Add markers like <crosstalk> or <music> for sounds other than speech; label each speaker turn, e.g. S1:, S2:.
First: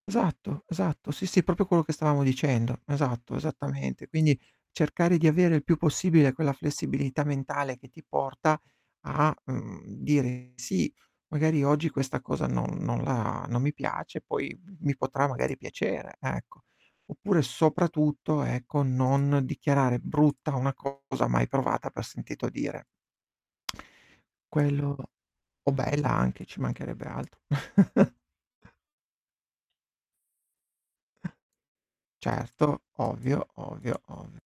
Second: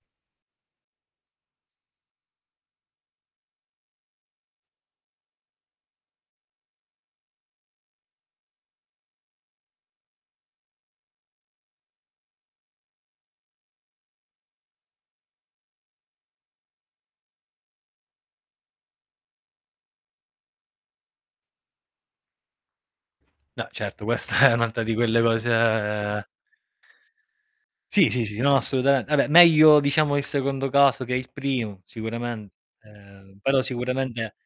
S1: Esatto, esatto. Sì, sì, proprio quello che stavamo dicendo. Esatto, esattamente. Quindi cercare di avere il più possibile quella flessibilità mentale che ti porta a, mhmm, dire: "Sì, magari oggi questa cosa non non la non mi piace, poi mi potrà magari piacere". Ecco, oppure soprattutto ecco, non dichiarare brutta una cosa mai provata per sentito dire.
S2: No certo questa è un'altra di
S1: Quello
S2: quelle
S1: o bella
S2: cose
S1: anche, ci mancherebbe altro.
S2: Sì,
S1: <chuckles>
S2: sì, sì, no assolutame vabbé meglio diciamo il secondo caso che è il primo sicuramen
S1: Certo,
S2: ehm,
S1: ovvio,
S2: però
S1: ovvio, ov
S2: sicuramente